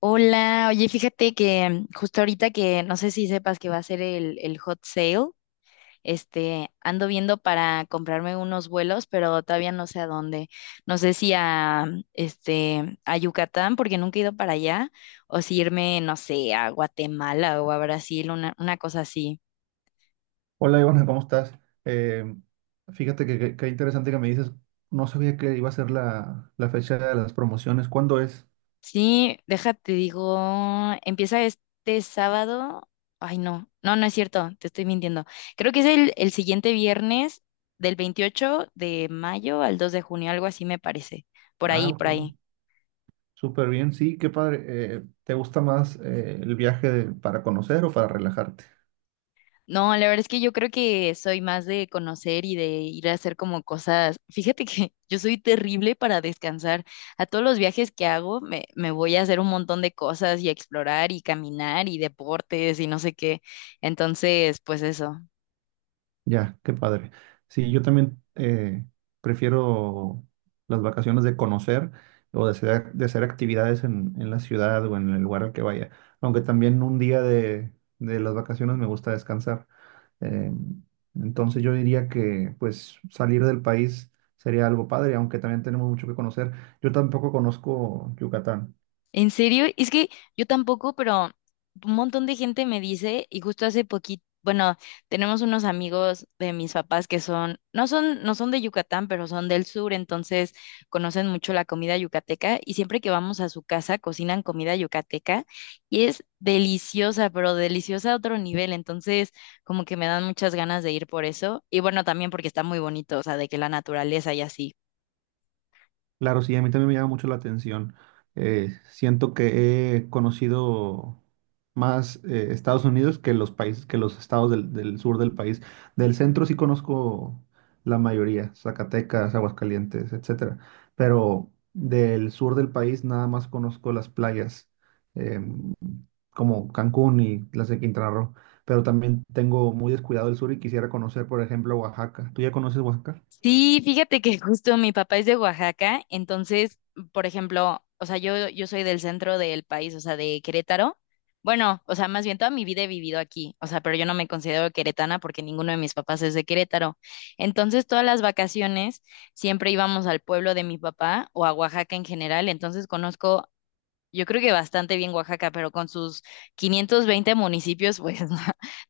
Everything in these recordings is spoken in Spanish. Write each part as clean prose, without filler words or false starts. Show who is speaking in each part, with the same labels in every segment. Speaker 1: Hola, oye, fíjate que justo ahorita que no sé si sepas que va a ser el hot sale, ando viendo para comprarme unos vuelos, pero todavía no sé a dónde. No sé si a, a Yucatán, porque nunca he ido para allá, o si irme, no sé, a Guatemala o a Brasil, una cosa así.
Speaker 2: Hola Ivana, ¿cómo estás? Eh, Fíjate qué interesante que me dices. No sabía que iba a ser la fecha de las promociones. ¿Cuándo es?
Speaker 1: Sí, déjate, digo, empieza este sábado. Ay, no, no, no es cierto, te estoy mintiendo. Creo que es el siguiente viernes del 28 de mayo al 2 de junio, algo así me parece. Por
Speaker 2: Ah,
Speaker 1: ahí, por
Speaker 2: ok,
Speaker 1: ahí.
Speaker 2: súper bien, sí, qué padre. ¿Te gusta más el para conocer o para relajarte?
Speaker 1: No, la verdad es que yo creo que soy más de conocer y de ir a hacer como cosas. Fíjate que yo soy terrible para descansar. A todos los viajes que hago me voy a hacer un montón de cosas y a explorar y caminar y deportes y no sé qué. Entonces, pues eso.
Speaker 2: Ya, qué padre. Sí, yo también prefiero las vacaciones de conocer o de de hacer actividades en la ciudad o en el lugar al que vaya. Aunque también un día de las vacaciones me gusta descansar. Eh, entonces yo diría que pues salir del país sería algo padre, aunque también tenemos mucho que conocer. Yo tampoco conozco Yucatán.
Speaker 1: ¿En serio? Es que yo tampoco, pero un montón de gente me dice, y justo hace poquito, bueno, tenemos unos amigos de mis papás que son, no son de Yucatán, pero son del sur, entonces conocen mucho la comida yucateca, y siempre que vamos a su casa cocinan comida yucateca, y es deliciosa, pero deliciosa a otro nivel, entonces como que me dan muchas ganas de ir por eso, y bueno, también porque está muy bonito, o sea, de que la naturaleza y así.
Speaker 2: Claro, sí, a mí también me llama mucho la atención. Siento que he conocido más Estados Unidos que los que los estados del sur del país. Del centro sí conozco la mayoría: Zacatecas, Aguascalientes, etcétera. Pero del sur del país nada más conozco las playas, em, como Cancún y las de Quintana Roo. Pero también tengo muy descuidado el sur y quisiera conocer, por ejemplo, Oaxaca. ¿Tú ya conoces Oaxaca?
Speaker 1: Sí, fíjate que justo mi papá es de Oaxaca, entonces, por ejemplo, o sea, yo soy del centro del país, o sea, de Querétaro. Bueno, o sea, más bien toda mi vida he vivido aquí, o sea, pero yo no me considero queretana porque ninguno de mis papás es de Querétaro. Entonces, todas las vacaciones siempre íbamos al pueblo de mi papá o a Oaxaca en general, entonces conozco yo creo que bastante bien Oaxaca, pero con sus 520 municipios, pues no,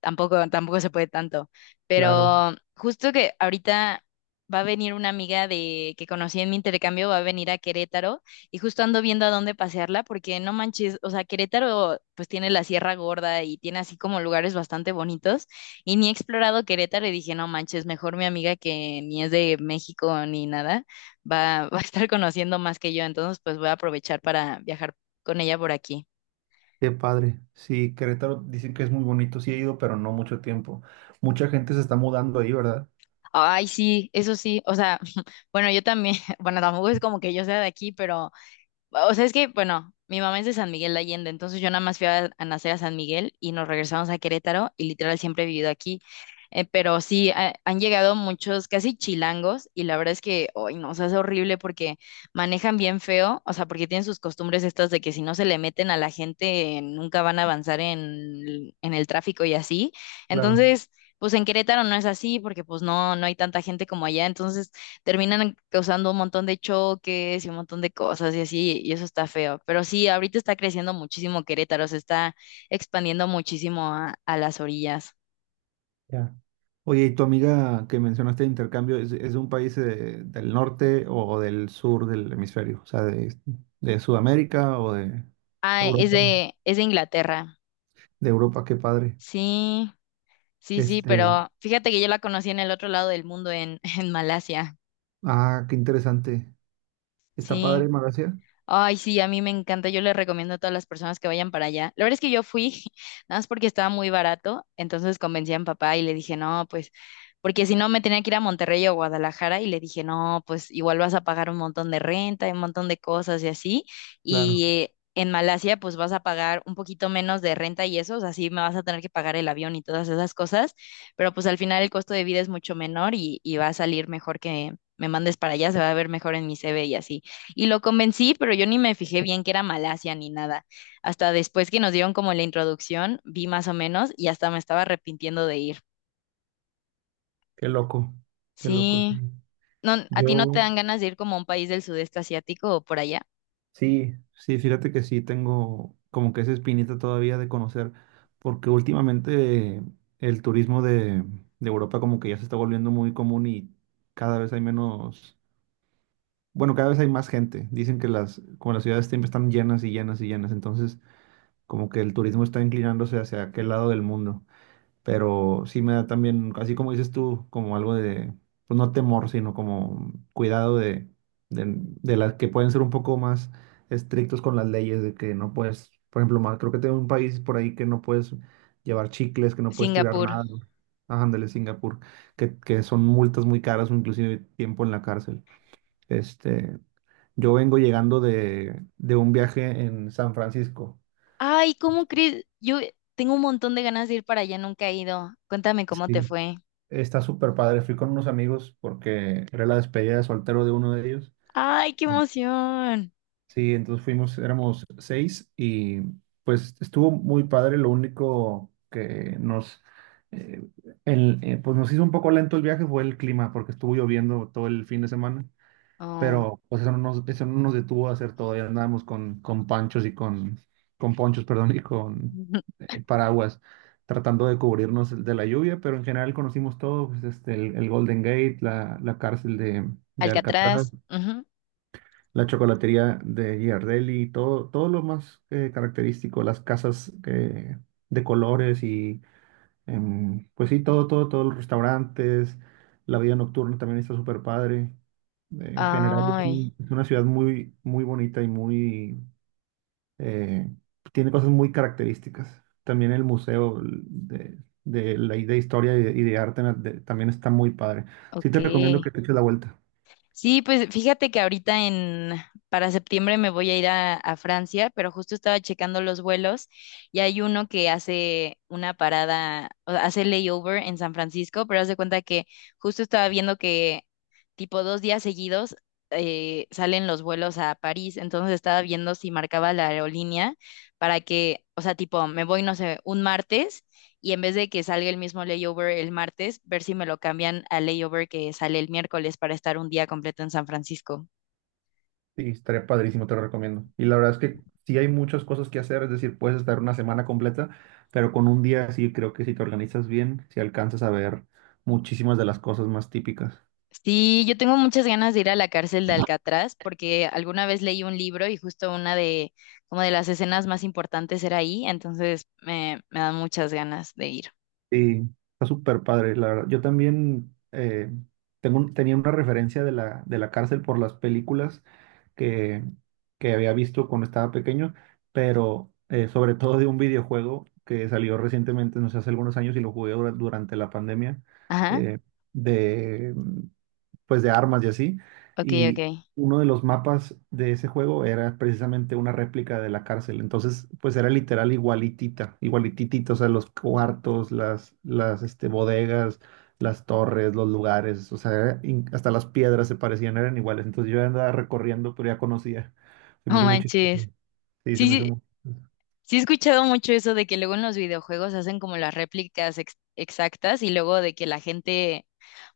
Speaker 1: tampoco, tampoco se puede tanto.
Speaker 2: Claro.
Speaker 1: Pero justo que ahorita va a venir una amiga de que conocí en mi intercambio, va a venir a Querétaro y justo ando viendo a dónde pasearla, porque no manches, o sea, Querétaro pues tiene la Sierra Gorda y tiene así como lugares bastante bonitos y ni he explorado Querétaro y dije, no manches, mejor mi amiga que ni es de México ni nada va, va a estar conociendo más que yo, entonces pues voy a aprovechar para viajar con ella por aquí.
Speaker 2: Qué padre. Sí, Querétaro dicen que es muy bonito. Sí he ido, pero no mucho tiempo. Mucha gente se está mudando ahí, ¿verdad?
Speaker 1: Ay, sí, eso sí, o sea, bueno, yo también, bueno, tampoco es como que yo sea de aquí, pero o sea, es que, bueno, mi mamá es de San Miguel de Allende, entonces yo nada más fui a nacer a San Miguel y nos regresamos a Querétaro y literal siempre he vivido aquí. Pero sí, han llegado muchos casi chilangos y la verdad es que, hoy no, o sea, es horrible porque manejan bien feo, o sea, porque tienen sus costumbres estas de que si no se le meten a la gente nunca van a avanzar en el tráfico y así.
Speaker 2: Claro.
Speaker 1: Entonces... Pues en Querétaro no es así porque pues no, no hay tanta gente como allá, entonces terminan causando un montón de choques y un montón de cosas y así, y eso está feo. Pero sí, ahorita está creciendo muchísimo Querétaro, se está expandiendo muchísimo a las orillas.
Speaker 2: Ya. Oye, ¿y tu amiga que mencionaste de intercambio es de un país del norte o del sur del hemisferio? O sea, de Sudamérica o de
Speaker 1: Ah, es
Speaker 2: Europa.
Speaker 1: de, es de Inglaterra.
Speaker 2: De Europa, qué padre.
Speaker 1: Sí, sí, sí,
Speaker 2: Este,
Speaker 1: pero fíjate que yo la conocí en el otro lado del mundo, en, en Malasia.
Speaker 2: ah, qué interesante. ¿Está
Speaker 1: Sí.
Speaker 2: padre Malasia?
Speaker 1: Ay, sí, a mí me encanta. Yo le recomiendo a todas las personas que vayan para allá. La verdad es que yo fui, nada más porque estaba muy barato, entonces convencí a mi papá y le dije, no, pues, porque si no me tenía que ir a Monterrey o Guadalajara y le dije, no, pues igual vas a pagar un montón de renta, y un montón de cosas y así. Y
Speaker 2: Claro,
Speaker 1: en Malasia, pues vas a pagar un poquito menos de renta y eso, o sea, sí me vas a tener que pagar el avión y todas esas cosas, pero pues al final el costo de vida es mucho menor y va a salir mejor que me mandes para allá, se va a ver mejor en mi CV y así. Y lo convencí, pero yo ni me fijé bien que era Malasia ni nada. Hasta después que nos dieron como la introducción, vi más o menos y hasta me estaba arrepintiendo de ir.
Speaker 2: qué loco, qué loco, sí.
Speaker 1: Sí. No, ¿a ti no te
Speaker 2: Yo,
Speaker 1: dan ganas de ir como a un país del sudeste asiático o por allá?
Speaker 2: Sí, sí, fíjate que sí tengo como que esa espinita todavía de conocer, porque últimamente el turismo de Europa como que ya se está volviendo muy común y cada vez hay menos, bueno, cada vez hay más gente. Dicen que como las ciudades siempre están llenas y llenas y llenas, entonces como que el turismo está inclinándose hacia aquel lado del mundo. Pero sí me da también, así como dices tú, como algo pues no temor, sino como cuidado de las que pueden ser un poco más estrictos con las leyes, de que no puedes, por ejemplo, más, creo que tengo un país por ahí que no puedes llevar chicles, que no puedes tirar
Speaker 1: Singapur.
Speaker 2: nada, ¿no? Ajá, ándale, Singapur, que son multas muy caras o inclusive tiempo en la cárcel. Este, yo vengo llegando de un viaje en San Francisco.
Speaker 1: Ay, ¿cómo
Speaker 2: Este,
Speaker 1: crees? Yo tengo un montón de ganas de ir para allá, nunca he ido. Cuéntame cómo
Speaker 2: sí,
Speaker 1: te fue.
Speaker 2: está súper padre. Fui con unos amigos porque era la despedida de soltero de uno de ellos.
Speaker 1: Ay, qué emoción.
Speaker 2: Sí, entonces fuimos, éramos seis y pues estuvo muy padre. Lo único que eh, pues nos hizo un poco lento el viaje fue el clima, porque estuvo lloviendo todo el fin de semana,
Speaker 1: Oh.
Speaker 2: pero pues eso no eso no nos detuvo a hacer todo. Ya andábamos con con ponchos, perdón, y con paraguas, tratando de cubrirnos de la lluvia, pero en general conocimos todo, pues, este, el Golden Gate, la cárcel de Alcatraz,
Speaker 1: Alcatraz. Ujú.
Speaker 2: la chocolatería de Giardelli, todo, todo lo más característico, las casas de colores y... em, pues sí, todo, todo, todos los restaurantes, la vida nocturna también está súper padre. En general es,
Speaker 1: Ay,
Speaker 2: es una ciudad muy, muy bonita y muy, eh, tiene cosas muy características. También el museo de historia y y de también está muy padre. Sí
Speaker 1: ok.
Speaker 2: te recomiendo que te eches la vuelta.
Speaker 1: Sí, pues fíjate que ahorita en para septiembre me voy a ir a Francia, pero justo estaba checando los vuelos y hay uno que hace una parada, o sea, hace layover en San Francisco, pero haz de cuenta que justo estaba viendo que tipo dos días seguidos salen los vuelos a París, entonces estaba viendo si marcaba la aerolínea para que, o sea, tipo me voy, no sé, un martes y en vez de que salga el mismo layover el martes, ver si me lo cambian al layover que sale el miércoles para estar un día completo en San Francisco.
Speaker 2: Sí, estaría padrísimo, te lo recomiendo. Y la verdad es que sí hay muchas cosas que hacer, es decir, puedes estar una semana completa, pero con un día sí creo que si te organizas bien, si alcanzas a ver muchísimas de las cosas más típicas.
Speaker 1: Sí, yo tengo muchas ganas de ir a la cárcel de Alcatraz porque alguna vez leí un libro y justo una de como de las escenas más importantes era ahí, entonces me dan muchas ganas de ir.
Speaker 2: Sí, está súper padre, la verdad. Yo también tenía una referencia de de la cárcel por las películas que, que había visto cuando estaba pequeño, pero sobre todo de un videojuego que salió recientemente, no sé, hace algunos años, y lo jugué durante la pandemia.
Speaker 1: Ajá,
Speaker 2: eh, de pues de armas y así.
Speaker 1: ok, ok.
Speaker 2: Y uno de los mapas de ese juego era precisamente una réplica de la cárcel. Entonces, pues era literal igualitita, igualititita, o sea, los cuartos, las este, bodegas, las torres, los lugares, o sea, hasta las piedras se parecían, eran iguales. Entonces yo andaba recorriendo, pero ya conocía. Se me
Speaker 1: No
Speaker 2: hizo muy
Speaker 1: manches.
Speaker 2: chistoso. Sí, se
Speaker 1: Sí,
Speaker 2: me hizo
Speaker 1: sí,
Speaker 2: muy chistoso.
Speaker 1: sí he escuchado mucho eso de que luego en los videojuegos hacen como las réplicas exactas y luego de que la gente...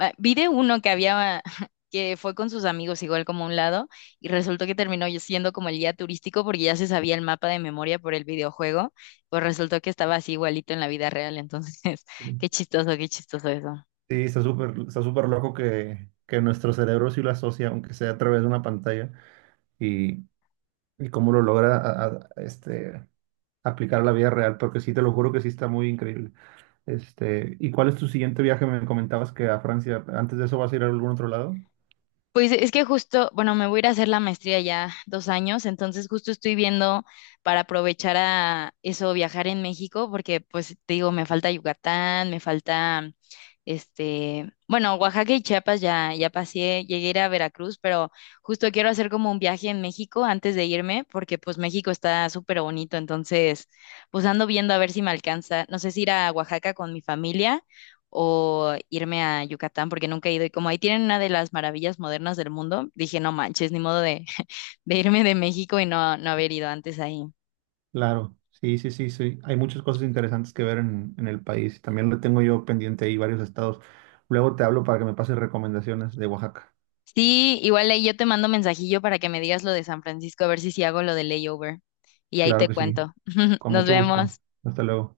Speaker 1: va, vi de uno que había, que fue con sus amigos igual como a un lado y resultó que terminó siendo como el guía turístico porque ya se sabía el mapa de memoria por el videojuego, pues resultó que estaba así igualito en la vida real, entonces
Speaker 2: Sí,
Speaker 1: qué chistoso eso.
Speaker 2: sí, está súper loco que nuestro cerebro sí lo asocia, aunque sea a través de una pantalla, y cómo lo logra a- este, aplicar a la vida real, porque sí, te lo juro que sí está muy increíble. Este, ¿y cuál es tu siguiente viaje? Me comentabas que a Francia. Antes de eso vas a ir a algún otro lado.
Speaker 1: Pues es que justo, bueno, me voy a ir a hacer la maestría ya 2 años, entonces justo estoy viendo para aprovechar a eso, viajar en México, porque pues te digo, me falta Yucatán, me falta, bueno, Oaxaca y Chiapas ya, ya pasé, llegué a ir a Veracruz, pero justo quiero hacer como un viaje en México antes de irme, porque pues México está súper bonito, entonces pues ando viendo a ver si me alcanza, no sé si ir a Oaxaca con mi familia o irme a Yucatán, porque nunca he ido. Y como ahí tienen una de las maravillas modernas del mundo, dije, no manches, ni modo de, de irme de México y no, no haber ido antes ahí.
Speaker 2: Claro, sí, sí, sí, sí. Hay muchas cosas interesantes que ver en el país. También lo tengo yo pendiente ahí varios estados. Luego te hablo para que me pases recomendaciones de Oaxaca.
Speaker 1: Sí, igual ahí yo te mando mensajillo para que me digas lo de San Francisco, a ver si sí hago lo de layover. Y ahí
Speaker 2: Claro
Speaker 1: te
Speaker 2: que sí.
Speaker 1: cuento.
Speaker 2: Con
Speaker 1: Nos
Speaker 2: mucho gusto.
Speaker 1: vemos.
Speaker 2: Hasta luego.